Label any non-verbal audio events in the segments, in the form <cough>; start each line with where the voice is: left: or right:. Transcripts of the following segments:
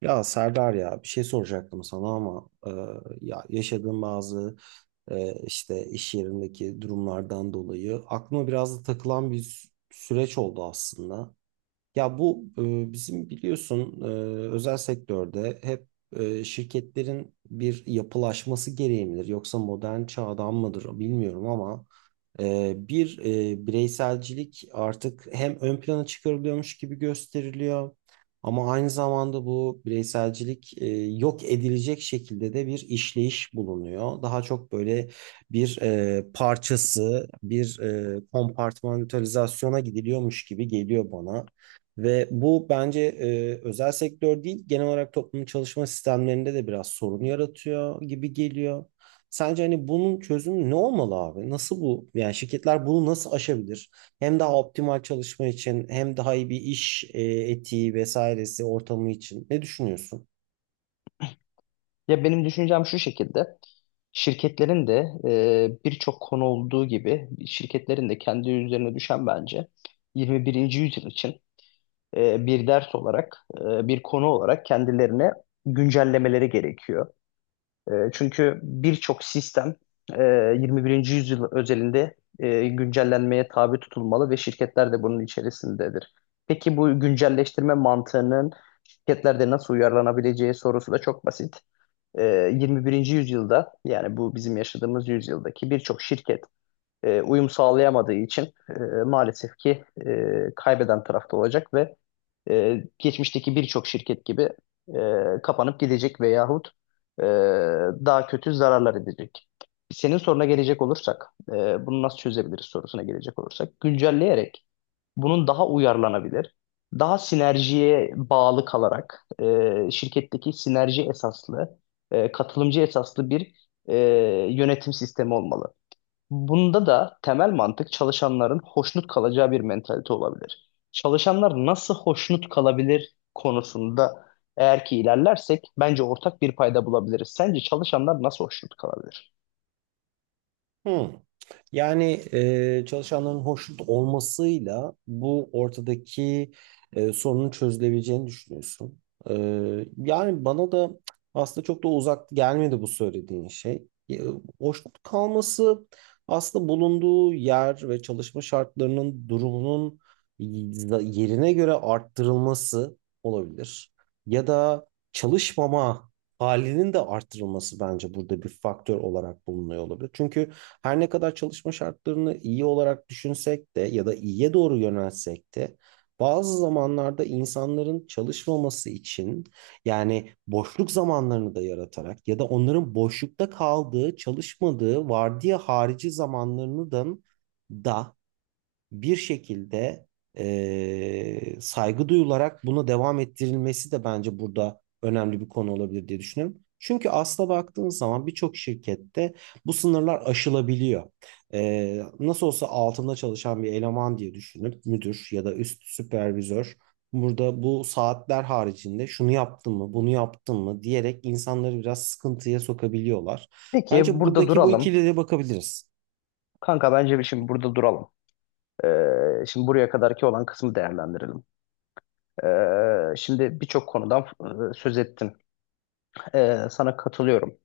right: Ya Serdar ya bir şey soracaktım sana ama ya yaşadığım bazı işte iş yerindeki durumlardan dolayı aklıma biraz da takılan bir süreç oldu aslında. Ya bu bizim biliyorsun, özel sektörde hep şirketlerin bir yapılaşması gereği midir yoksa modern çağdan mıdır bilmiyorum ama bir bireyselcilik artık hem ön plana çıkarılıyormuş gibi gösteriliyor ama aynı zamanda bu bireyselcilik yok edilecek şekilde de bir işleyiş bulunuyor. Daha çok böyle bir parçası, bir kompartmantalizasyona gidiliyormuş gibi geliyor bana. Ve bu bence özel sektör değil, genel olarak toplumun çalışma sistemlerinde de biraz sorun yaratıyor gibi geliyor. Sence hani bunun çözümü ne olmalı abi? Nasıl bu? Yani şirketler bunu nasıl aşabilir? Hem daha optimal çalışma için hem daha iyi bir iş etiği vesairesi ortamı için. Ne düşünüyorsun?
left: Ya benim düşüncem şu şekilde. Şirketlerin de birçok konu olduğu gibi şirketlerin de kendi üzerine düşen bence 21. yüzyıl için bir ders olarak, bir konu olarak kendilerine güncellemeleri gerekiyor. Çünkü birçok sistem 21. yüzyıl özelinde güncellenmeye tabi tutulmalı ve şirketler de bunun içerisindedir. Peki bu güncelleştirme mantığının şirketlerde nasıl uyarlanabileceği sorusu da çok basit 21. yüzyılda yani bu bizim yaşadığımız yüzyıldaki birçok şirket uyum sağlayamadığı için e, maalesef ki kaybeden tarafta olacak ve geçmişteki birçok şirket gibi kapanıp gidecek veyahut e, daha kötü zararlar edecek. Senin soruna gelecek olursak, bunu nasıl çözebiliriz sorusuna gelecek olursak, güncelleyerek bunun daha uyarlanabilir, daha sinerjiye bağlı kalarak şirketteki sinerji esaslı, katılımcı esaslı bir e, yönetim sistemi olmalı. Bunda da temel mantık çalışanların hoşnut kalacağı bir mentalite olabilir. Çalışanlar nasıl hoşnut kalabilir konusunda eğer ki ilerlersek bence ortak bir payda bulabiliriz. Sence çalışanlar nasıl hoşnut kalabilir?
right: Hmm. Yani çalışanların hoşnut olmasıyla bu ortadaki sorunun çözülebileceğini düşünüyorsun. E, yani bana da aslında çok da uzak gelmedi bu söylediğin şey. Hoşnut kalması aslında bulunduğu yer ve çalışma şartlarının durumunun yerine göre arttırılması olabilir. Ya da çalışmama halinin de artırılması bence burada bir faktör olarak bulunuyor olabilir. Çünkü her ne kadar çalışma şartlarını iyi olarak düşünsek de ya da iyiye doğru yönelsek de bazı zamanlarda insanların çalışmaması için yani boşluk zamanlarını da yaratarak ya da onların boşlukta kaldığı, çalışmadığı, vardiya harici zamanlarını da bir şekilde saygı duyularak buna devam ettirilmesi de bence burada önemli bir konu olabilir diye düşünüyorum. Çünkü asla baktığınız zaman birçok şirkette bu sınırlar aşılabiliyor. Nasıl olsa altında çalışan bir eleman diye düşünüp müdür ya da üst süpervizör burada bu saatler haricinde şunu yaptın mı, bunu yaptın mı diyerek insanları biraz sıkıntıya sokabiliyorlar.
left: Peki
right: Bence
left: burada
right: buradaki bu
left: duralım.
right: ikiliye de bakabiliriz.
left: Kanka bence bir şimdi burada duralım. Şimdi buraya kadarki olan kısmı değerlendirelim. Şimdi birçok konudan söz ettin. Sana katılıyorum.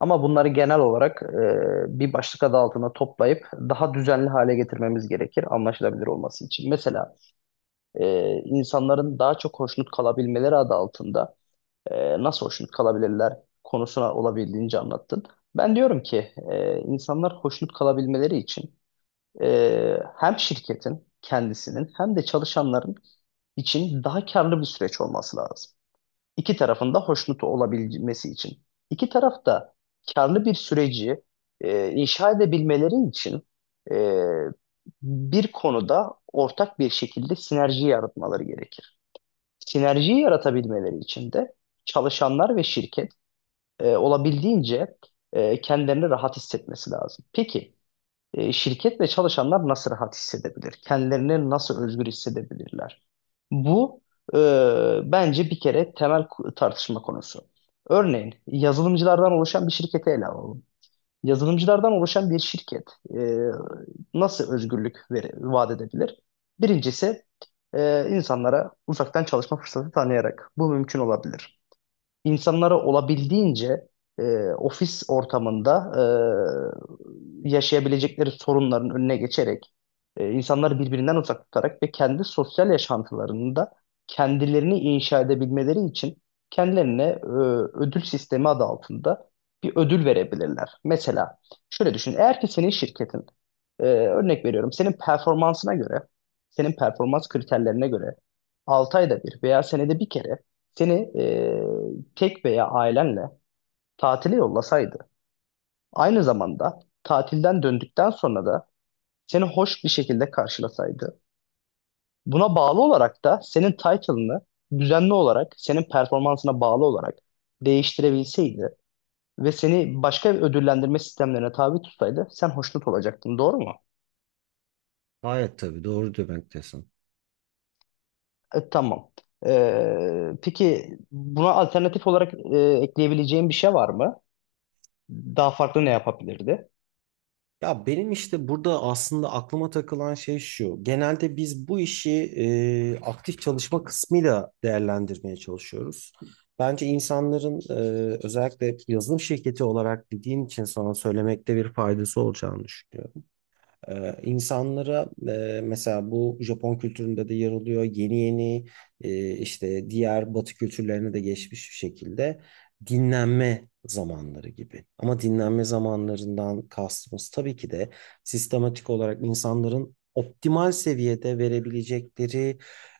left: Ama bunları genel olarak bir başlık adı altında toplayıp daha düzenli hale getirmemiz gerekir anlaşılabilir olması için. Mesela insanların daha çok hoşnut kalabilmeleri adı altında nasıl hoşnut kalabilirler konusuna olabildiğince anlattın. Ben diyorum ki insanlar hoşnut kalabilmeleri için hem şirketin kendisinin hem de çalışanların için daha karlı bir süreç olması lazım. İki tarafın da hoşnut olabilmesi için. İki taraf da karlı bir süreci inşa edebilmeleri için e, bir konuda ortak bir şekilde sinerji yaratmaları gerekir. Sinerjiyi yaratabilmeleri için de çalışanlar ve şirket olabildiğince kendilerini rahat hissetmesi lazım. Peki şirket ve çalışanlar nasıl rahat hissedebilir? Kendilerini nasıl özgür hissedebilirler? Bu bence bir kere temel tartışma konusu. Örneğin yazılımcılardan oluşan bir şirketi ele alalım. Yazılımcılardan oluşan bir şirket e, nasıl özgürlük vaat edebilir? Birincisi insanlara uzaktan çalışma fırsatı tanıyarak bu mümkün olabilir. İnsanlara olabildiğince e, ofis ortamında yaşayabilecekleri sorunların önüne geçerek insanları birbirinden uzak tutarak ve kendi sosyal yaşantılarında kendilerini inşa edebilmeleri için kendilerine ödül sistemi adı altında bir ödül verebilirler. Mesela şöyle düşün, eğer ki senin şirketin örnek veriyorum. Senin performansına göre, senin performans kriterlerine göre 6 ayda bir veya senede bir kere seni tek veya ailenle tatile yollasaydı, aynı zamanda tatilden döndükten sonra da seni hoş bir şekilde karşılasaydı, buna bağlı olarak da senin title'ını düzenli olarak, senin performansına bağlı olarak değiştirebilseydi ve seni başka bir ödüllendirme sistemlerine tabi tutsaydı sen hoşnut olacaktın, doğru mu?
right: Gayet tabii doğru demektesin.
left: Tamam. Peki buna alternatif olarak ekleyebileceğin bir şey var mı? Daha farklı ne yapabilirdi?
right: Ya benim işte burada aslında aklıma takılan şey şu. Genelde biz bu işi aktif çalışma kısmıyla değerlendirmeye çalışıyoruz. Bence insanların, özellikle yazılım şirketi olarak bildiğin için sana söylemekte bir faydası olacağını düşünüyorum. İnsanlara mesela bu Japon kültüründe de yer alıyor. Yeni yeni işte diğer Batı kültürlerine de geçmiş bir şekilde dinlenme zamanları gibi. Ama dinlenme zamanlarından kastımız tabii ki de sistematik olarak insanların optimal seviyede verebilecekleri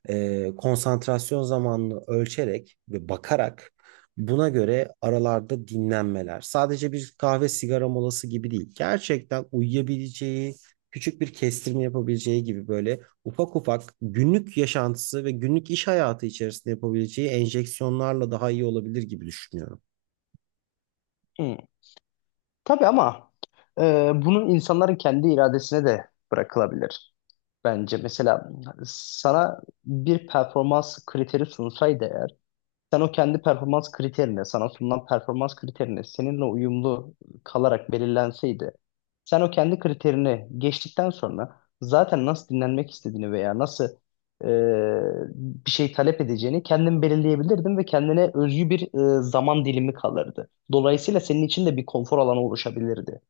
right: konsantrasyon zamanını ölçerek ve bakarak buna göre aralarda dinlenmeler. Sadece bir kahve sigara molası gibi değil. Gerçekten uyuyabileceği, küçük bir kestirme yapabileceği gibi böyle ufak ufak günlük yaşantısı ve günlük iş hayatı içerisinde yapabileceği enjeksiyonlarla daha iyi olabilir gibi düşünüyorum.
left: Hmm. Tabii ama bunun insanların kendi iradesine de bırakılabilir bence. Mesela sana bir performans kriteri sunsaydı eğer sen o kendi performans kriterine, sana sunulan performans kriterine seninle uyumlu kalarak belirlenseydi, sen o kendi kriterini geçtikten sonra zaten nasıl dinlenmek istediğini veya nasıl e, bir şey talep edeceğini kendin belirleyebilirdin ve kendine özgü bir zaman dilimi kalırdı. Dolayısıyla senin için de bir konfor alanı oluşabilirdi.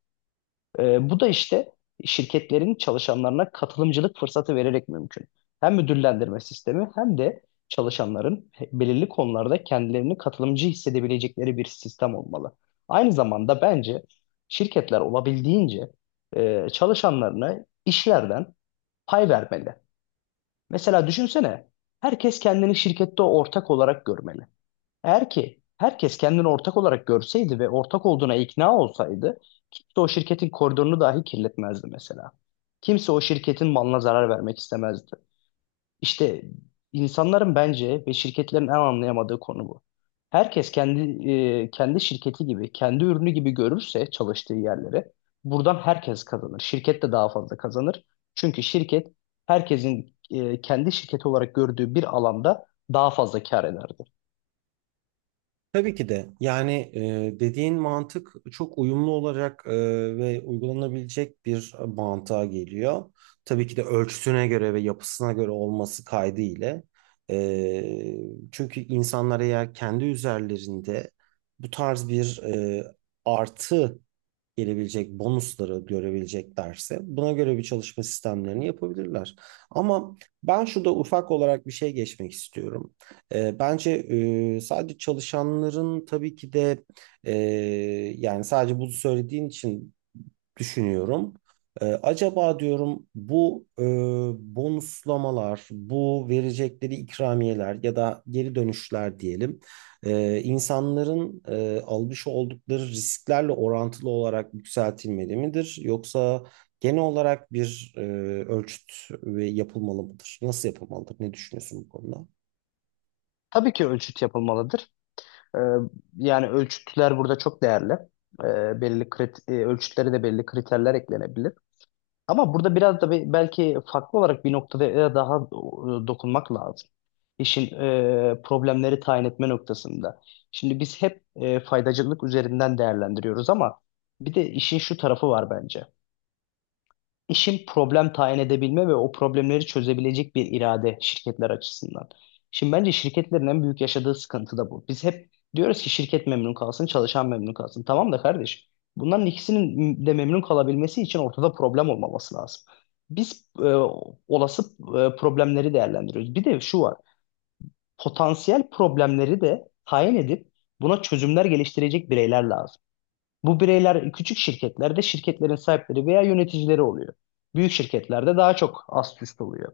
left: Bu da işte şirketlerin çalışanlarına katılımcılık fırsatı vererek mümkün. Hem müdürlendirme sistemi hem de çalışanların belirli konularda kendilerini katılımcı hissedebilecekleri bir sistem olmalı. Aynı zamanda bence şirketler olabildiğince çalışanlarına işlerden pay vermeli. Mesela düşünsene, herkes kendini şirkette ortak olarak görmeli. Eğer ki herkes kendini ortak olarak görseydi ve ortak olduğuna ikna olsaydı kimse o şirketin koridorunu dahi kirletmezdi mesela. Kimse o şirketin malına zarar vermek istemezdi. İşte insanların bence ve şirketlerin en anlayamadığı konu bu. Herkes kendi şirketi gibi, kendi ürünü gibi görürse çalıştığı yerleri buradan herkes kazanır. Şirket de daha fazla kazanır. Çünkü şirket herkesin kendi şirketi olarak gördüğü bir alanda daha fazla kar eder.
right: Tabii ki de yani dediğin mantık çok uyumlu olarak ve uygulanabilecek bir mantığa geliyor. Tabii ki de ölçüsüne göre ve yapısına göre olması kaydı ile. E, çünkü insanlar eğer kendi üzerlerinde bu tarz bir artı gelebilecek bonusları görebileceklerse buna göre bir çalışma sistemlerini yapabilirler. Ama ben şurada ufak olarak bir şey geçmek istiyorum. Bence sadece çalışanların tabii ki de, e, yani sadece bunu söylediğin için düşünüyorum. Acaba diyorum, bu bonuslamalar, bu verecekleri ikramiyeler ya da geri dönüşler diyelim, insanların almış oldukları risklerle orantılı olarak yükseltilmeli midir? Yoksa genel olarak bir ölçüt ve yapılmalı mıdır? Nasıl yapılmalıdır? Ne düşünüyorsun bu konuda?
left: Tabii ki ölçüt yapılmalıdır. Ee, yani ölçütler burada çok değerli. Belli ölçütlere de belli kriterler eklenebilir. Ama burada biraz da belki farklı olarak bir noktada daha dokunmak lazım. İşin problemleri tayin etme noktasında. Şimdi biz hep faydacılık üzerinden değerlendiriyoruz ama bir de işin şu tarafı var bence. İşin problem tayin edebilme ve o problemleri çözebilecek bir irade şirketler açısından. Şimdi bence şirketlerin en büyük yaşadığı sıkıntı da bu. Biz hep diyoruz ki şirket memnun kalsın, çalışan memnun kalsın. Tamam da kardeş, bunların ikisinin de memnun kalabilmesi için ortada problem olmaması lazım. Biz olası problemleri değerlendiriyoruz. Bir de şu var, potansiyel problemleri de tayin edip buna çözümler geliştirecek bireyler lazım. Bu bireyler küçük şirketlerde şirketlerin sahipleri veya yöneticileri oluyor. Büyük şirketlerde daha çok ast üst oluyor.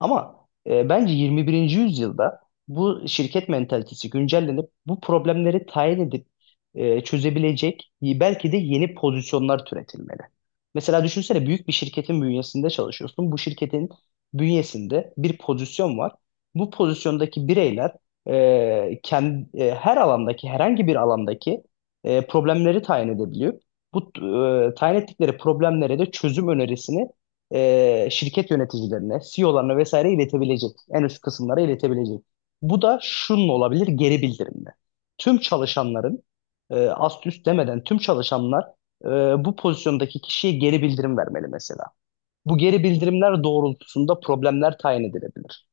left: Ama bence 21. yüzyılda bu şirket mentalitesi güncellenip bu problemleri tayin edip çözebilecek belki de yeni pozisyonlar türetilmeli. Mesela düşünsene büyük bir şirketin bünyesinde çalışıyorsun. Bu şirketin bünyesinde bir pozisyon var. Bu pozisyondaki bireyler e, her alandaki herhangi bir alandaki problemleri tayin edebiliyor. Bu tayin ettikleri problemlere de çözüm önerisini şirket yöneticilerine, CEO'larına vesaire iletebilecek. En üst kısımlara iletebilecek. Bu da şunun olabilir geri bildirimle. Tüm çalışanların ast üst demeden tüm çalışanlar e, bu pozisyondaki kişiye geri bildirim vermeli mesela. Bu geri bildirimler doğrultusunda problemler tayin edilebilir.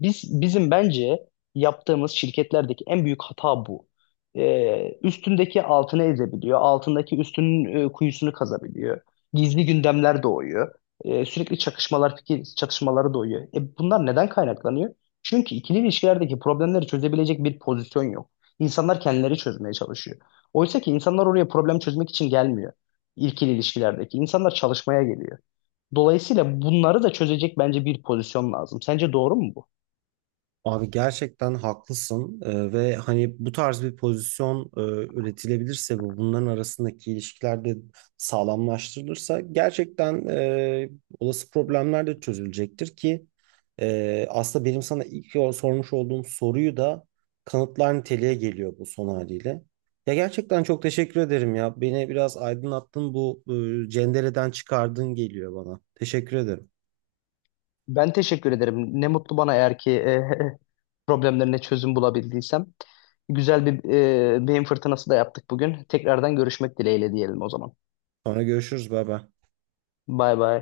left: Bizim bence yaptığımız şirketlerdeki en büyük hata bu. Üstündeki altını ezebiliyor, altındaki üstünün kuyusunu kazabiliyor. Gizli gündemler doğuyor. Sürekli çakışmalar, fikir çatışmaları doğuyor. Bunlar neden kaynaklanıyor? Çünkü ikili ilişkilerdeki problemleri çözebilecek bir pozisyon yok. İnsanlar kendileri çözmeye çalışıyor. Oysa ki insanlar oraya problem çözmek için gelmiyor. İkili ilişkilerdeki insanlar çalışmaya geliyor. Dolayısıyla bunları da çözecek bence bir pozisyon lazım. Sence doğru mu bu?
right: Abi gerçekten haklısın. Ve hani bu tarz bir pozisyon üretilebilirse ve bunların arasındaki ilişkiler de sağlamlaştırılırsa gerçekten olası problemler de çözülecektir ki aslında benim sana ilk sormuş olduğum soruyu da kanıtlar niteliğe geliyor bu son haliyle. Ya gerçekten çok teşekkür ederim ya. Beni biraz aydınlattın, bu cendereden çıkardın geliyor bana. Teşekkür ederim.
left: Ben teşekkür ederim. Ne mutlu bana eğer ki <laughs> problemlerine çözüm bulabildiysem. Güzel bir beyin fırtınası da yaptık bugün. Tekrardan görüşmek dileğiyle diyelim o zaman.
right: Sonra görüşürüz. Bay bay.
left: Bay bay.